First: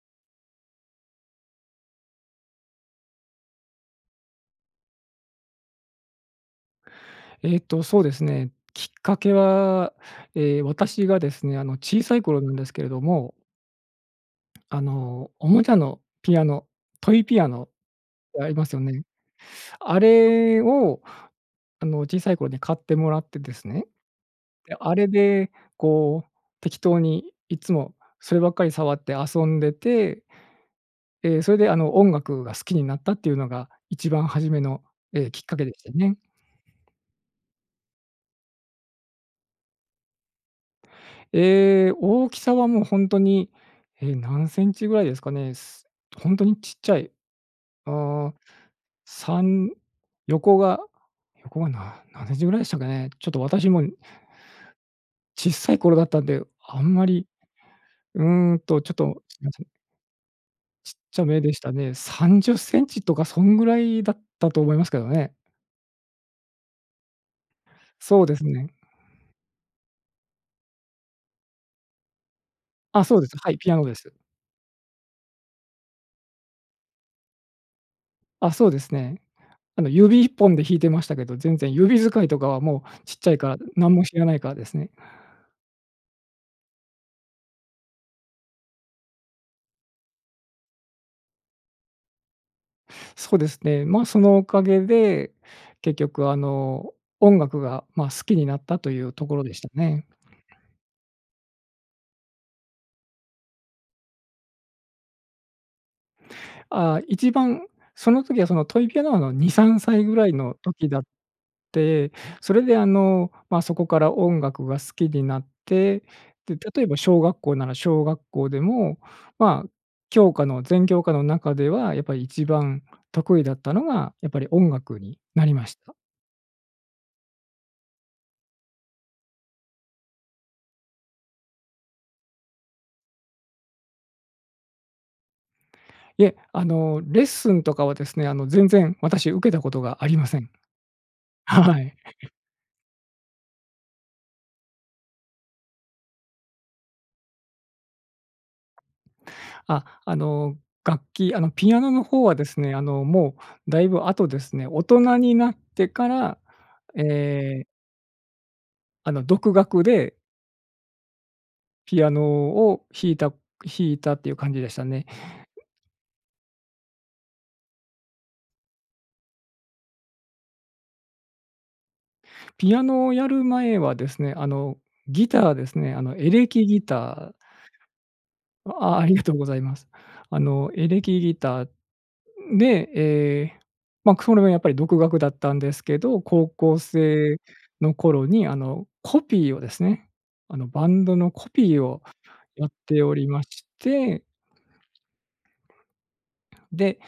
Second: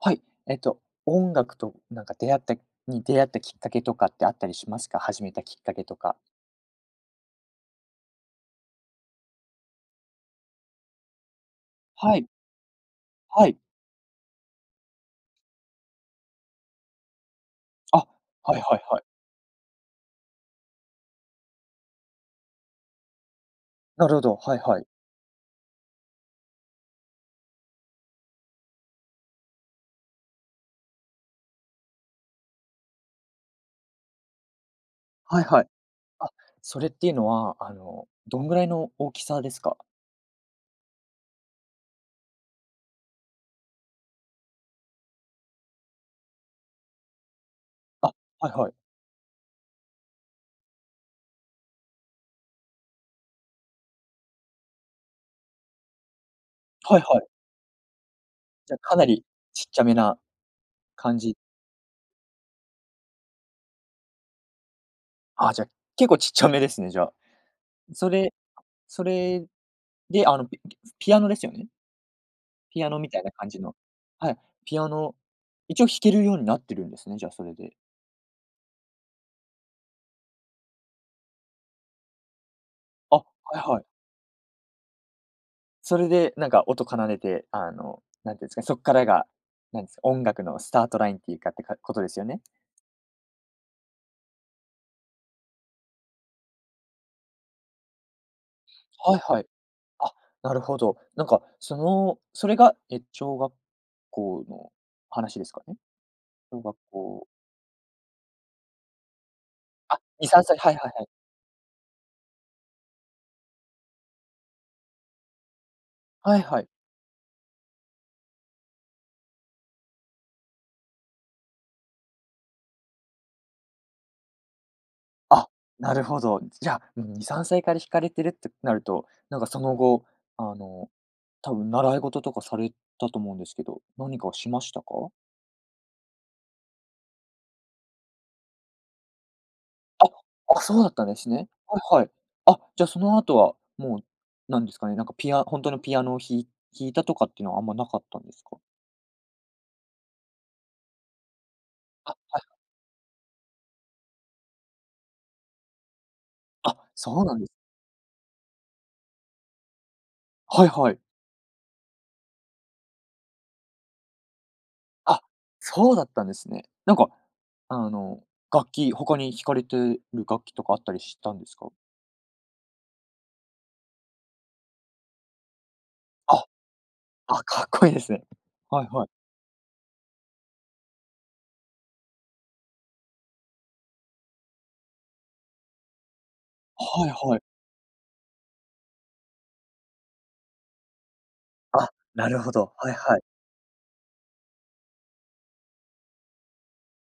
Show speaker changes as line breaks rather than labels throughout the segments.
はい、えっと、音楽となんか出会った、に出会ったきっかけとかってあったりしますか、始めたきっかけとか？
えっとそうですね。きっかけは、え、私がですね、あの小
は
さい
い。
頃なんですけれども。
はい。
あのおもちゃのピアノトイピアノっ
あ、
てあり
はい
ます
は
よ
いはい。
ね。あれをあの小さい頃に買ってもらってですね、
なるほど、はい
で、
はい。
あれでこう適当にいつもそればっかり触って遊んでてえ、それであの音楽が好きになったっていうのが一番初めの、え、き
は
っ
い
か
は
け
い。
でしたね。
あ、それっていうのは、あの、どんぐらいの大きさですか？
え、大きさはもうほんとに、え、何センチぐらいですかね。す本当にちっちゃい、
あ、
あ、
はいはい。
3、横が、横がな何センチぐらいでしたかね。ちょっと私も。ちっさい頃だったんで、あん
はい
ま
は
り、
い。
うん
じゃ
と、ちょっ
かな
と、
り
すいませ
ちっ
ん。
ちゃめな
ちっ
感
ちゃ
じ。
めでしたね。30cmとかそんぐらいだったと思いますけどね。
あ、じゃ、結構ちっちゃめですね、じゃあ、そ
そう
れ、
ですね。
それであのピピピアノですよね？ピアノ
あ、
み
そ
た
う
い
で
な
す。
感
はい、
じ
ピ
の。
アノです。
はい。ピアノ、一応弾けるようになってるんですね、じゃあそれで。
あ、そうですね。あの指一本で弾いてましたけど、全然指使いとかはもうち
あ、
っ
は
ちゃいから
いはい。
何も知らないからですね。
それでなんか音奏でて、あの、何て言うんですかね、そっからが、なんすか、音楽のスタートラインっていうかってことですよね。
そうですね。ま、そのおかげで、結局あの音楽が、ま、好きになったという
はい
とこ
は
ろ
い。
でしたね。
あ、なるほど。なんか、その、それが、え、小学校の話ですかね。小学
あ、
校
一番その時はそのトイピアノのにさんさ
あ、
いぐら
に
い
さん
の
さい、はい
時
はい
だっ
はい。
て、それであの、ま、そこから音楽が好きになって、
はい
で、
はい。
例えば小学校なら小学校でも、ま、教科の全教科の中ではやっぱり一番得意だったのが、やっぱり音楽にな
あ、
りまし
な
た。
るほど。じゃあ2、3歳から弾かれてるってなると、なんかその後、あの、多分習い事とかされたと思うんですけど、何かしましたか？
いえ、あのレッスンとかはですね、あの全然私受けたことがあ
あ、
りません。
あ、そうだったんですね。は
はい。
いはい。あ、じゃその後はもう、なんですかね、なんかピアほんとのピアノを弾い、弾いたとかっていうのはあんまなかったんですか？
あ、あの楽器、あのピアノの
あ、
方は
はい。
ですね、あのもうだいぶ後ですね。大人になってから、
あ、
え
そうなんです。
え。あの、独学で
はいはい。
ピアノを弾いた弾いたっていう感じでしたね。
あ、そうだったんですね。なんか、あの、楽器、他に弾かれてる楽器とかあったりしたんですか？
ピアノをやる前はですね、あの、ギターですね、あの、エ
あ、
レキギター。
あ、かっこいいですね。はい
あ
は
あ
い。
りがとうございます。あの、エレキギターで、え、ま、くそれもやっぱり独学だったんですけど、高校
はいは
生
い。
の頃に、あの、コピーをですね、あの、バンドのコピー
あ、
を
なるほ
やっ
ど、はい
てお
はい。
りましてで、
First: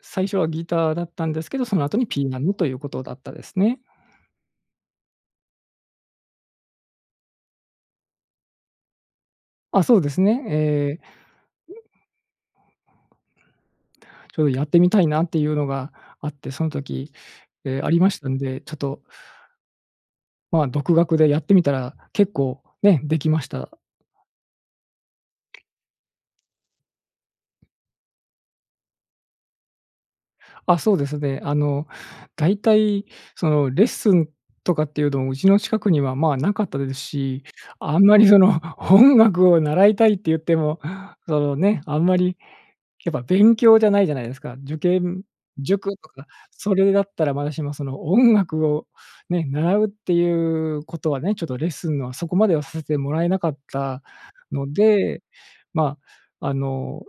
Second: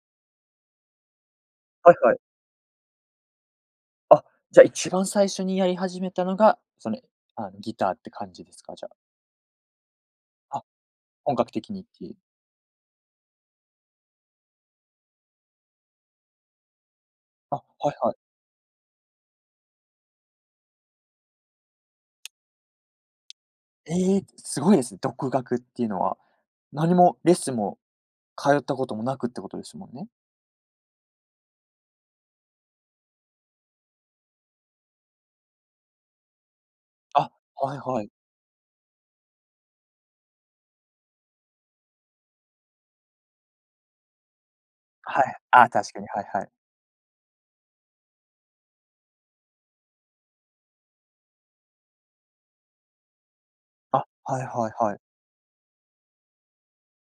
最初はギターだったんですけど、その
はい
後に
はい。
ピーナムということだったですね。
あ、じゃ、一番最初にやり始めたのが、その、あの、ギターって感じですか、じゃあ？
あ、そうですね。
あ、
ええ。
本格的にっていう。
ちょうどやってみたいなっていうのがあって、そん時、
あ、
え、あ
はい
りま
はい。
したんで、ちょっとまあ、独学でやってみたら、結構ね、できました。
ええ、すごいですね、独学っていうのは。何もレッスンも通ったこともなくってことですもんね？
あ、そうですね。あの、だいたいそのレッスンとかっていうのも、うちの近くには、まあ、なかったです
あ、
し、
はい
あ
は
ん
い。
まりその音楽を習いたいって言っても、そのね、あんまりやっぱ勉強じゃないじゃないですか。受験
はい。あ、確
塾
かに、
と
はい
か、
はい。
それだったらまだしも、その音楽をね、習うっていうことはね、ちょっとレッスンのは、そこまではさせてもらえなかった
あ、はいは
の
いはい。
で、まあ、あの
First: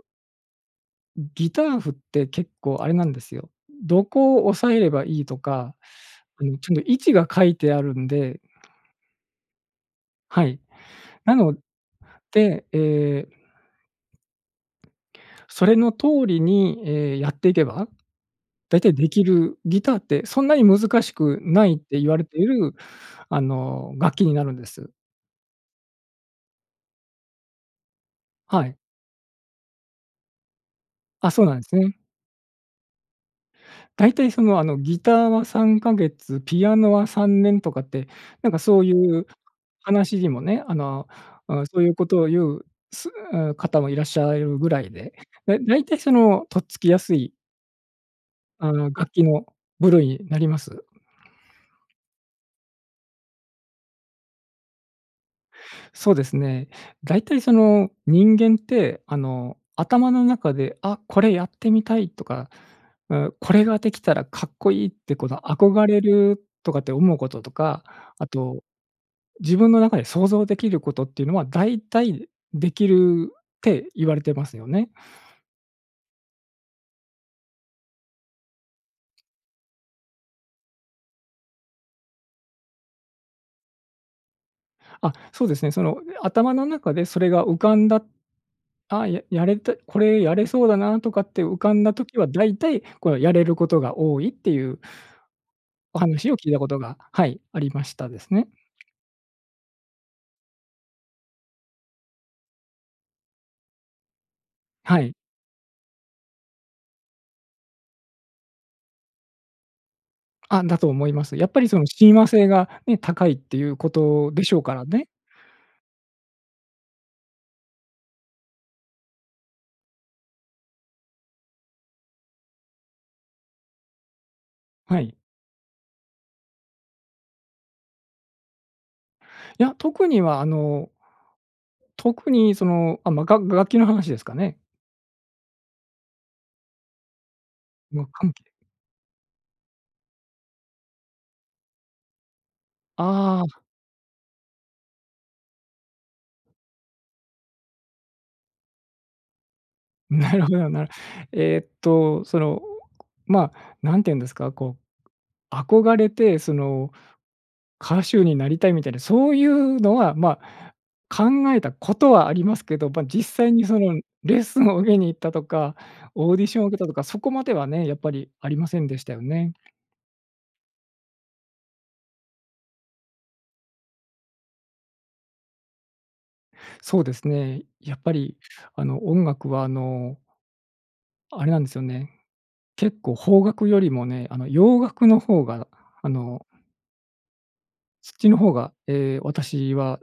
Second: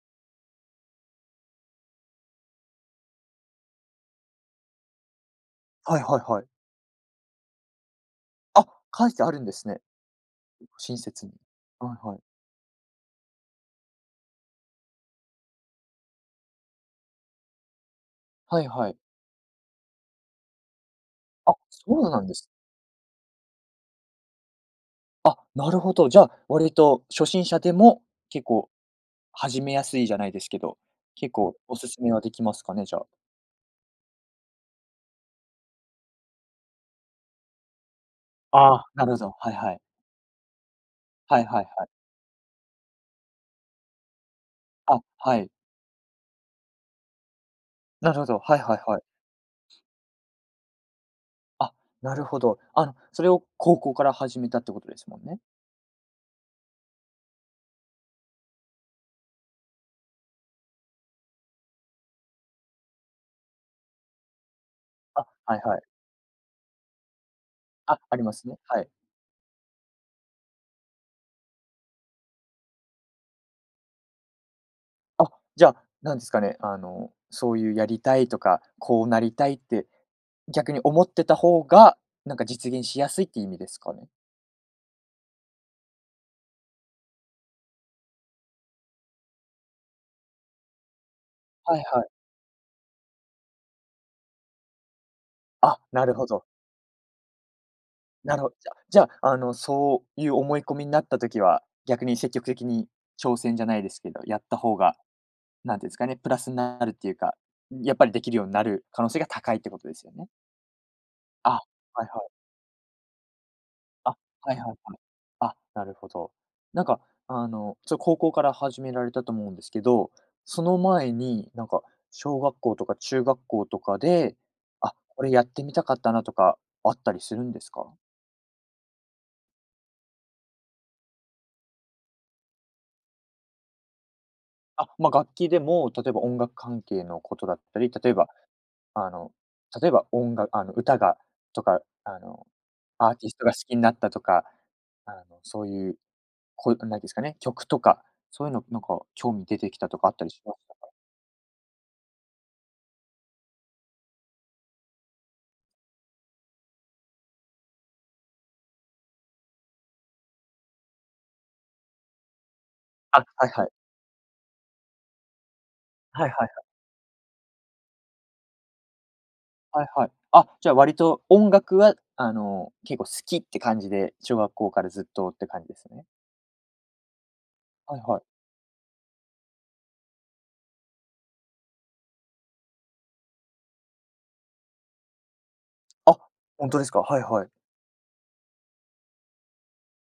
ん、ギター譜って結構あれなんですよ。どこを押さえればいいとか、
はいはいは
あ
い。
の、ちょの位置が書いてあるんで
あ、書いてあるんですね。
はい。
う親切に。
なの
はいはい。
で、ええ。それの通りにええ、やっていけば、
はい
だいた
は
い
い。
できるギターってそんなに難しく
あ、
ないっ
そ
て言
う
わ
な
れ
んで
てい
す
る、あの、楽器になるんです。
あ、なるほど。じゃあ、割と初心者でも結
は
構、
い。
始めやすいじゃないですけど、
あ、
結
そうな
構
んす
お勧
ね。
めはできますかね。じゃあ。
だいたいその、あの、ギターは3か月、ピアノは3年とかって、なんかそ
あ、
うい
なるほ
う
ど。はいはい。
話にもね、あの、
はい
う
はい
ん、そう
はい。
いうことを言う、すあ、方もいらっしゃられるぐらい
あ、
で、
はい。
で、だいたいそのとっつきやすい
なるほど、はい
あ
はい
の、
はい。
楽器の部類になります。
あ、なるほど。あ、それを高校から始めたってことですもんね。
そうですね。だいたい、その、人間って、あの、頭の中で「あ、これやってみたい」とか「う、これができたらかっこいい」って
あ、
この
はいはい。
憧れるとかって思うこととか、
あ、あり
あ
ますね。
と、
はい。
自分の中で想像できることっていうのはだいたいできるって言われてますよね。
あ、じゃ、なんすかね、あの、そういうやりたいとか、こうなりたいって逆に思ってた方が、なんか実現しやすいっていう意味ですかね？
あ、そうですね。その、頭の中でそれが浮かんだ、あ、ややれた、これやれそうだなとかって浮か
はい
んだ
はい。
時は、だいたいこれはやれることが多いっていう
あ、
お
なるほ
話を
ど。
聞いたことが、はい、ありましたです
なる
ね。
ほじゃじゃあ、あの、そういう思い込みになった時は、逆に積極的に挑戦じゃないですけど、やった方が、
はい。
なんて言うんすかね、プラスなるっていうか、やっぱりできるようになる可能性が高いってことですよね。
あ、だと思います。やっ
あ、
ぱ
は
りその
い
親
は
和
い。
性がね、高いっていうこ
あ、
とでし
はい
ょう
はいは
か
い。
らね。
あ、なるほど。なんかあの、それ高校から始められたと思うんですけど、その前になんか小学校とか中学校とかで「あ、
はい。
これやってみたかったな」とかあったりするんですか？
や、特には、あの特にその、あ、まあ、がっが楽器の話ですかね？
あ、ま、楽器でも、例えば音楽関係のことだったり、
無
例えば、
関係。
あの、例えば、おんがあの、歌がとか、あの、アーティス
あ
トが好
あ。
きになったとか、あの、そういう、こう何て言うですかね、曲とか、そういうのなんか興味出てきたとかあったり
な
し
るほ
まし
ど
たか？
な。ええっと、その、まあ、なんて言うんですか。こう、憧れて、その、歌手になりたいみたいな、そういうのは、まあ、考えたことはありますけど、ま、実
あ、はい
際
は
に
い。
そのレッスンを受けに行ったとか、
はい
オー
は
ディ
い
シ
は
ョ
い。
ンを受けたとか、そこまではね、やっぱりありませんでしたよね。
はいはい。あ、じゃ割と音楽は、あの、結構好きって感じで、小学校からずっとって感じですよね。
そうですね。や
は
っ
い
ぱ
はい。
り、あの、音楽は、あのあれなんですよね。結構邦楽よりもね、あの洋楽の方がああ
あ、
の
ほんとですか。はいはい。
そっちの方が、ええ、私は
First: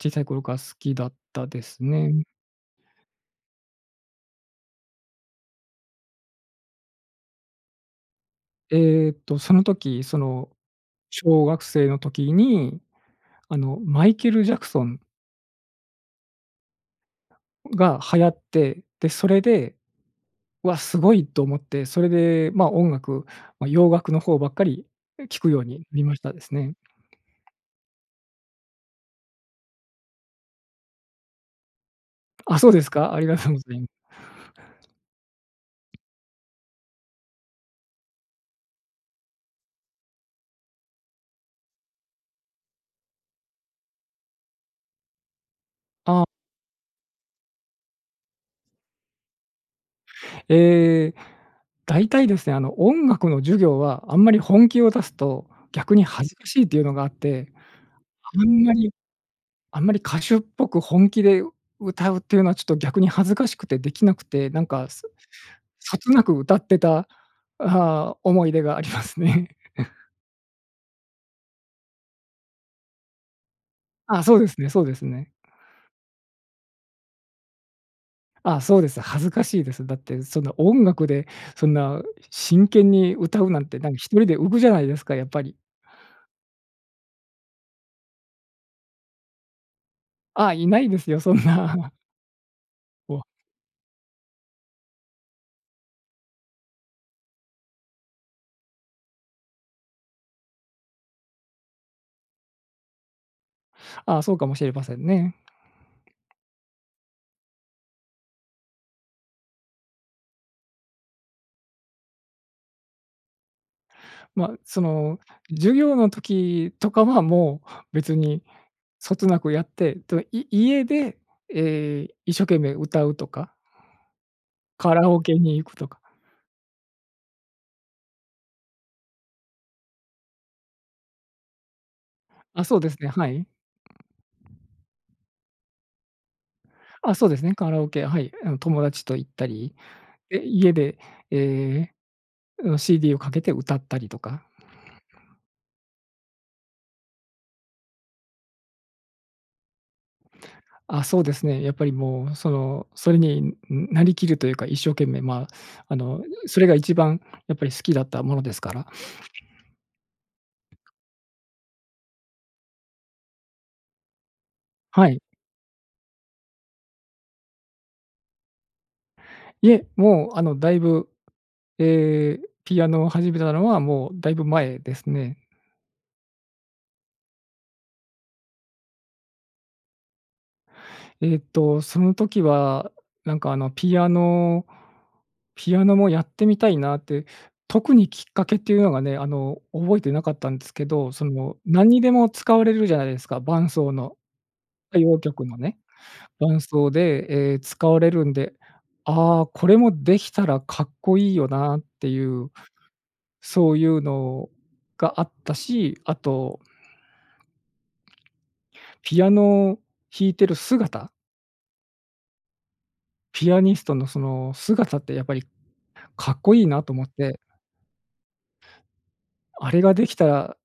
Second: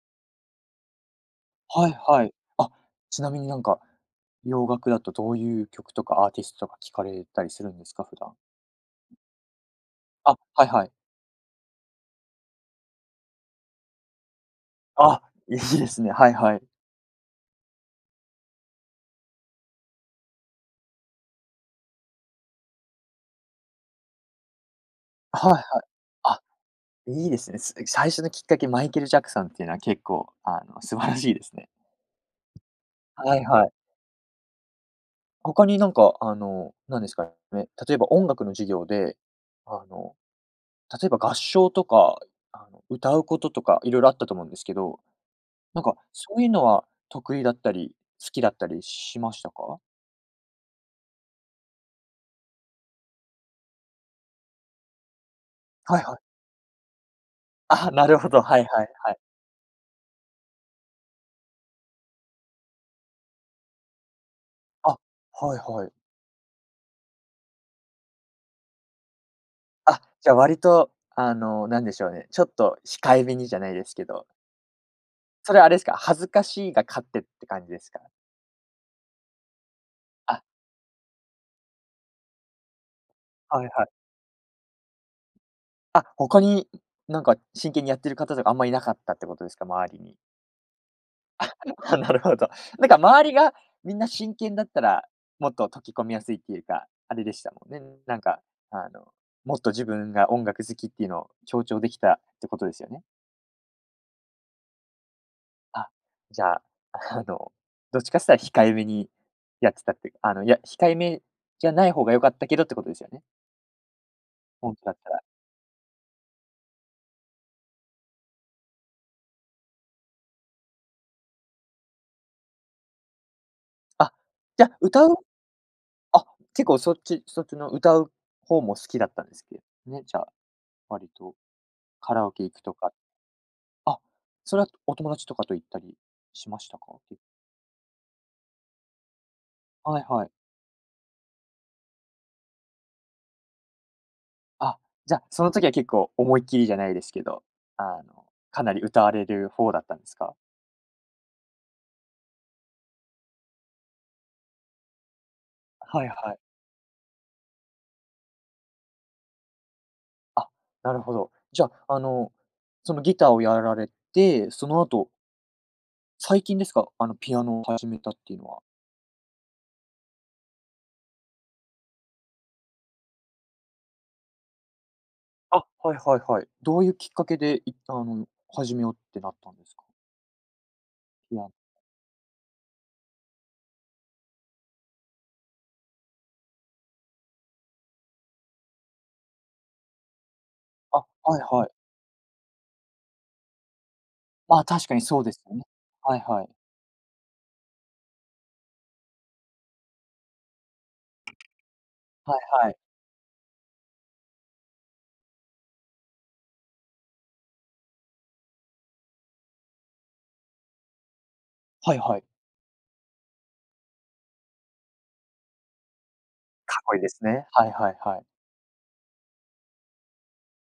小さい頃から好きだったです
はい
ね。
はい。あ、ちなみになんか、洋楽だと、どういう曲とかアーティストとか聞かれたりするんですか？普段。
ええっと、その時、そ
あ、
の、
はいはい。
小学生の時に、あの、マイケルジャクソン。
あ、いいですね。はいはい。
が流行って、で、それで「わ、すごい！」と思って、それで、ま、音楽、ま、洋楽の方ばっかり聞
は
く
いは
よう
い。
に、みましたで
あ、
すね。
いいですね。その最初のきっかけマイケルジャクソンっていうのは結構、あの、素晴らしいですね。
あ、そうですか。あり
は
が
い
とうご
はい。
ざいま
他になんか、あの、なんですかね、例えば音楽の授業で、あの、例えば合唱とか、あの、歌うこととか色々あったと思うんですけど、なか、
あ
そういうのは得意だったり、好きだったりしましたか？
ええ、だいたいですね、あの音楽の授業はあんまり本気を出すと逆
はい
に
はい。
恥ずかしいというのがあって、
あ、なるほ
あ
ど、
ん
はい
ま
はい
り
はい。
あんまり歌手っぽく本気で歌うっていうのはちょっと逆に恥ずかしくてできなくて、なんか
あ、
そ
はいはい。
そつなく歌ってた、ああ、思い出がありますね。
あ、じゃ、割と、あの、なんでしょうね、ちょっと控えめにじゃないですけ
あ、
ど
そうですねそうですね。
それはあれすか、恥ずかしいが勝ってって感じですか。
あ、そうです。恥ずかしいです。だってそ
あ
んな音楽でそんな真剣に歌うな
は
ん
い
て、
は
な
い。
んか一人で浮くじゃないですか、やっぱり。
あ、他に何か真剣にやってる方とかあんまいなかったってことですか、周りに？
あ、いないですよ、そんな。
なるほど。なんか
お
周りがみんな真剣だったら、もっと溶き込みやすいっていうか、あれでしたもんね。なんかあのもっと自分が音楽好きっていうのを強調できたってことですよね？
あ、そうかもしれませんね。
あ、じゃあ、あの、どっちかつったら控えめにやってたっていう、あの、いや、控えめじゃない方が良かったけどってことですよね。
ま、
ほん
そ
とだった
の
ら。
授業の時とかは、もう別にそつなくやって、と、い家で、え、一生懸命歌うとか。
あ、じゃ、
カ
歌
ラ
う
オケに行くとか。
あ、結構そっちそっちの歌う方も好きだったんですけね、じゃあ、わりとカラオケ行く
あ、
と
そうで
か。
すね、はい。
あ、それはお友達とかと行ったりしましたか？う
あ、
ん。
そうですね。カラオケ、はい、え、あの、友達と行ったり、
はいはい。
え、家で、ええ、う、CD をかけて歌ったりとか。
あ、じゃ、その時は結構思いっきりじゃないですけど、あの、かなり歌われる方ほうだったんすか？
あ、そうですね。やっぱりもう、その、それに、んん、なりきるというか、一生懸命ま、あ
はい
の、
はい。
うそれが一番やっぱり好きだったものですから。
あ、なるほど。じゃ、あの、そのギターをやられて、その
は
後
い。
最近ですか？あの、ピアノを始めたっていうのは。
いえ、もう、あの、だいぶ、ええ、ピアノを始めたのはもうだいぶ前ですね。
あ、はいはいはい。どういうきっかけで、いったん、始めようってなったんですか？
え
い
っ
や。
と、その時は、なんか、あの、ピアノピアノもやってみたいなって。特にきっかけっていうのがね、あの、覚えてなかったんですけ
あ、
ど、そ
はい
の、
はい。
何にでも使われるじゃないですか、伴奏の。
まあ、確か
歌
に
謡
そうです
曲
よ
の
ね。
ね、
はいはい。
伴奏で、ええ、使われるんで、ああ、これもできたらかっこいいよなってい
はい
う、
はい。
そういうのがあったし、あとピアノを弾いている姿。
はいはい。
ピアニストの、その姿ってやっぱりかっこいい
か
な
っ
と
こいい
思っ
です
て。
ね。はいはいはい。
あれができたら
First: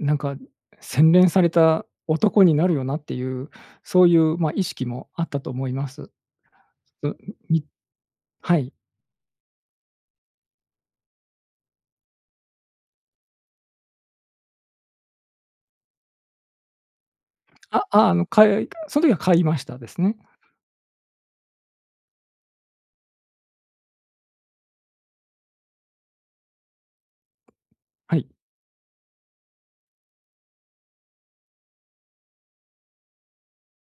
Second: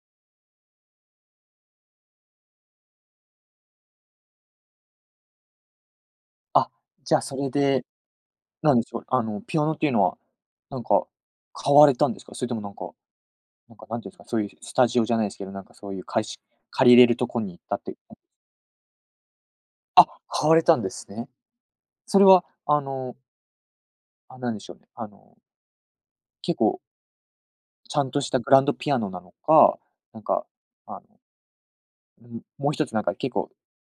う、なんか、洗練された男になるよなっていう、そういう、ま、意識もあったと思います。
あ、
う
じ
ん。
ゃあ、それ
み
で、
はい。
何でしょう、あの、ピアノっていうのは、なんか、買われたんですか？それともなんか、なんか何て言うんですか、そういう、スタジオじゃないですけど、なんか、そういう、かえし借りれるところに行ったっ
あ、
て
ああ
こ
の、かよいその時は買いましたです
あ、
ね。
買われたんですね。それは、あのあ、なんでしょうね、あの結構ちゃん
は
と
い。
したグランドピアノなのか、なんか、あのなむもう一つなんか結構、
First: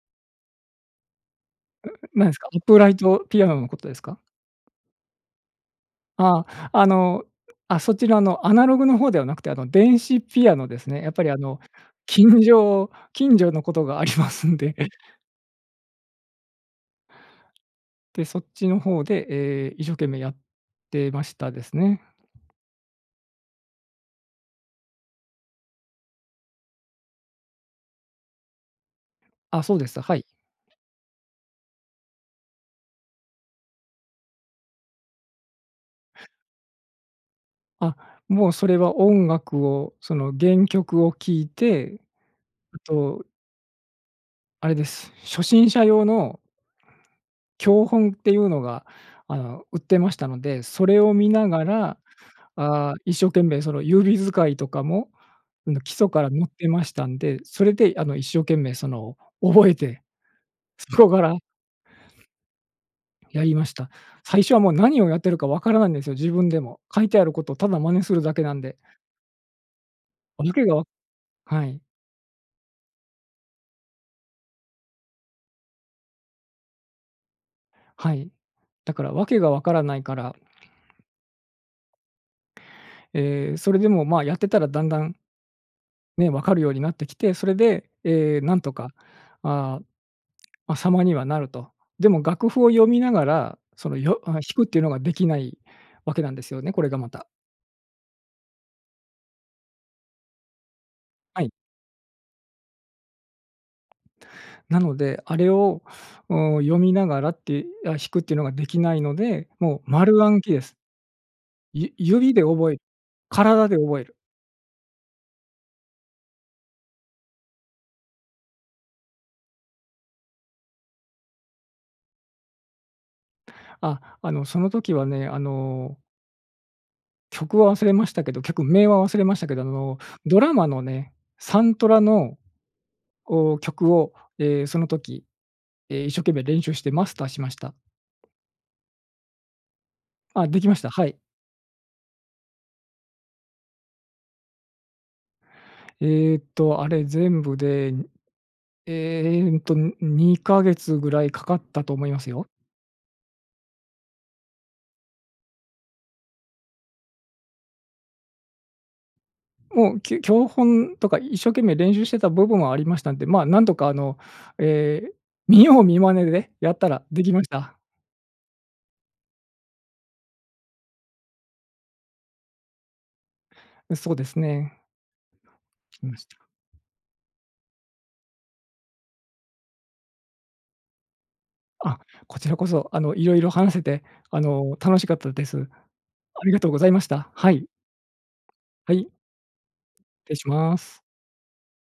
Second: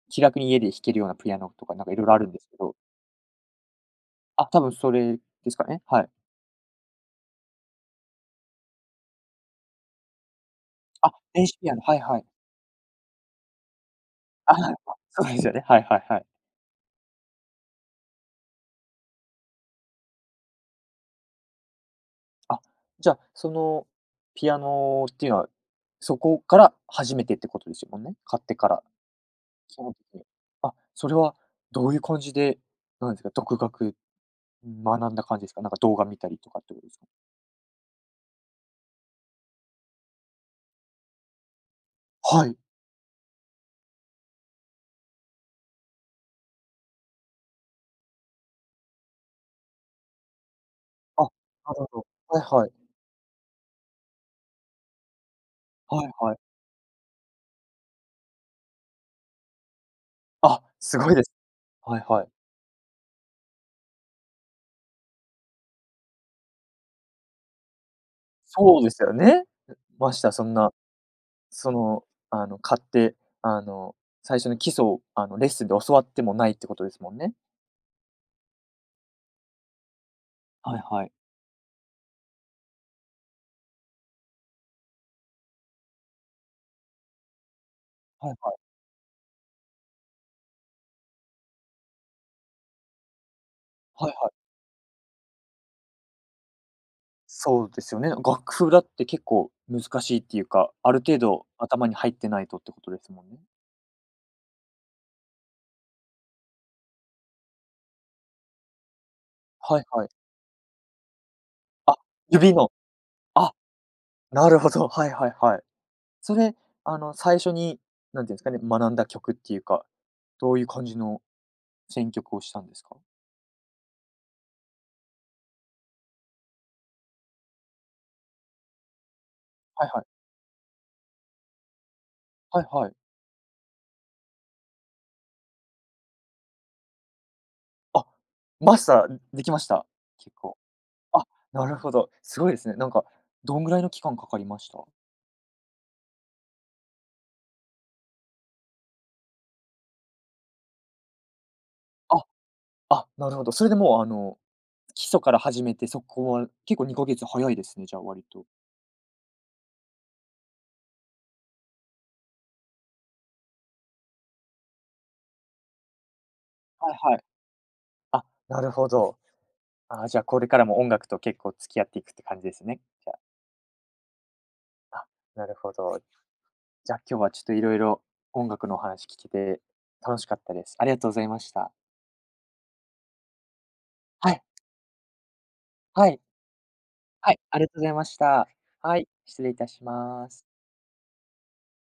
気楽に家で弾けるようなピアノとかなん
うん、
か色々あるん
何す
です
か？
け
イッ
ど。
プライトピアノのことですか？
あ、多分それですかね、はい。
ああ、あの、あ、そちらのアナログの方ではなくて、あの、電子ピアノですね。や
あ、
っぱりあ
電子
の、
ピアノ。はいはい。
近所近所のことがあります
あ、
ん
やっ
で。
ぱ、そうですよね。はいはいはい。
で、そっちの方で、ええ、一生懸命やってましたですね。
あ、じゃ、そのピアノっていうのは、そこから初めてってことですもんね、買ってから。
あ、そうで
そ
す。は
う、で、
い。
あ、それはどういう感じで、なんすか、独学、学んだ感じですか？なんか動画見たりとかっていうすか？
あ、もうそれは音楽を、その原曲を聴いて、
はい。
あとあれです。初心者用の教本っていうのが、あの、売ってましたので、それを
あ、
見
な
なが
る
ら、
ほど。はいはい。
ああ、一生懸命その指使いとかも、うん、が基
は
礎
い
から
はい。
載ってましたんで、それであの、一生懸命、その覚えて、
あ、
そ
す
こ
ごい
か
です。
ら
はいはい。
やりました。最初はもう何をやってるか分からなんですよ、自分でも。書いてあることをただ真似するだけなんで。
そうですよね。う、ましてや
あ
そん
ずけ
な、
がは
そ
い。
の、あの、買って、あの、最初の基礎を、あの、レッスンで教わってもないってことですもんね。
はい。だからわけがわからないから。
はいはい。
え、それでも、まあ、やってたらだんだんね、分かるようになってきて、それで、
はい
え、
は
な
い。
んとか、あ、ま、様にはなると。でも楽譜を読みながら、その
はい
よ
はい。
あ、弾くっていうのができないわけなんですよね、これがまた。
そうですよね、楽譜、だって結構難しいっていうか、ある程
は
度
い。
頭に入ってないとってことですもんね。
なので、あれを、お、読みながらって、や、弾くっていうのができないので、も
は
う
いはい。
丸暗記です。ゆ
あ、
指で
指の、
覚え
あ、
体で覚える。
なるほど、はいはいはい。それ、あの、最初に何て言うんすかね、学んだ曲っていうか、どういう感じの選曲をしたんですか？
あ、あの、その時はね、あの曲は忘れましたけど、曲名は忘れましたけど、あ
はい
の、
はい。
ドラマのね、サントラの
はいはい。
こう曲を、え、その時、え、一生懸命練習してマスターしました。
あ、マスター、ん、できました？結
あ、
構。
できました。はい。
あ、なるほど。すごいすね。なんかどんぐらいの期間かかりました？
えっと、あれ全部で、ん、えっと、2か月ぐらいかかったと思いま
あ。
すよ。
あ、なるほど。それでもう、あの、基礎から始めてそこは結構2か月早いですね、じゃあ、割と。
もう、きゅ教本とか一生懸命練習してた部分はありましたんで、まあ、なんとかあの、え、見よう見真似でやった
はい
ら
は
で
い。
きました。
あ、なるほど。あ、じゃあ、これからも音楽と結構付き合っていくって感じですね、じゃ。
う、そうですね。
あ、なるほど。
きました。
じゃ、今日はちょっと色々音楽の話聞けて楽しかったです。ありがとうございました。
あ、こちらこそ、あの、いろいろ話せて、
は
あ
い。
の、楽しかったです。
はい。
ありがとうございました。
はい、
は
あり
い。
がとうございました。
は
はい、
い。
失礼いたしま
て
す。
します。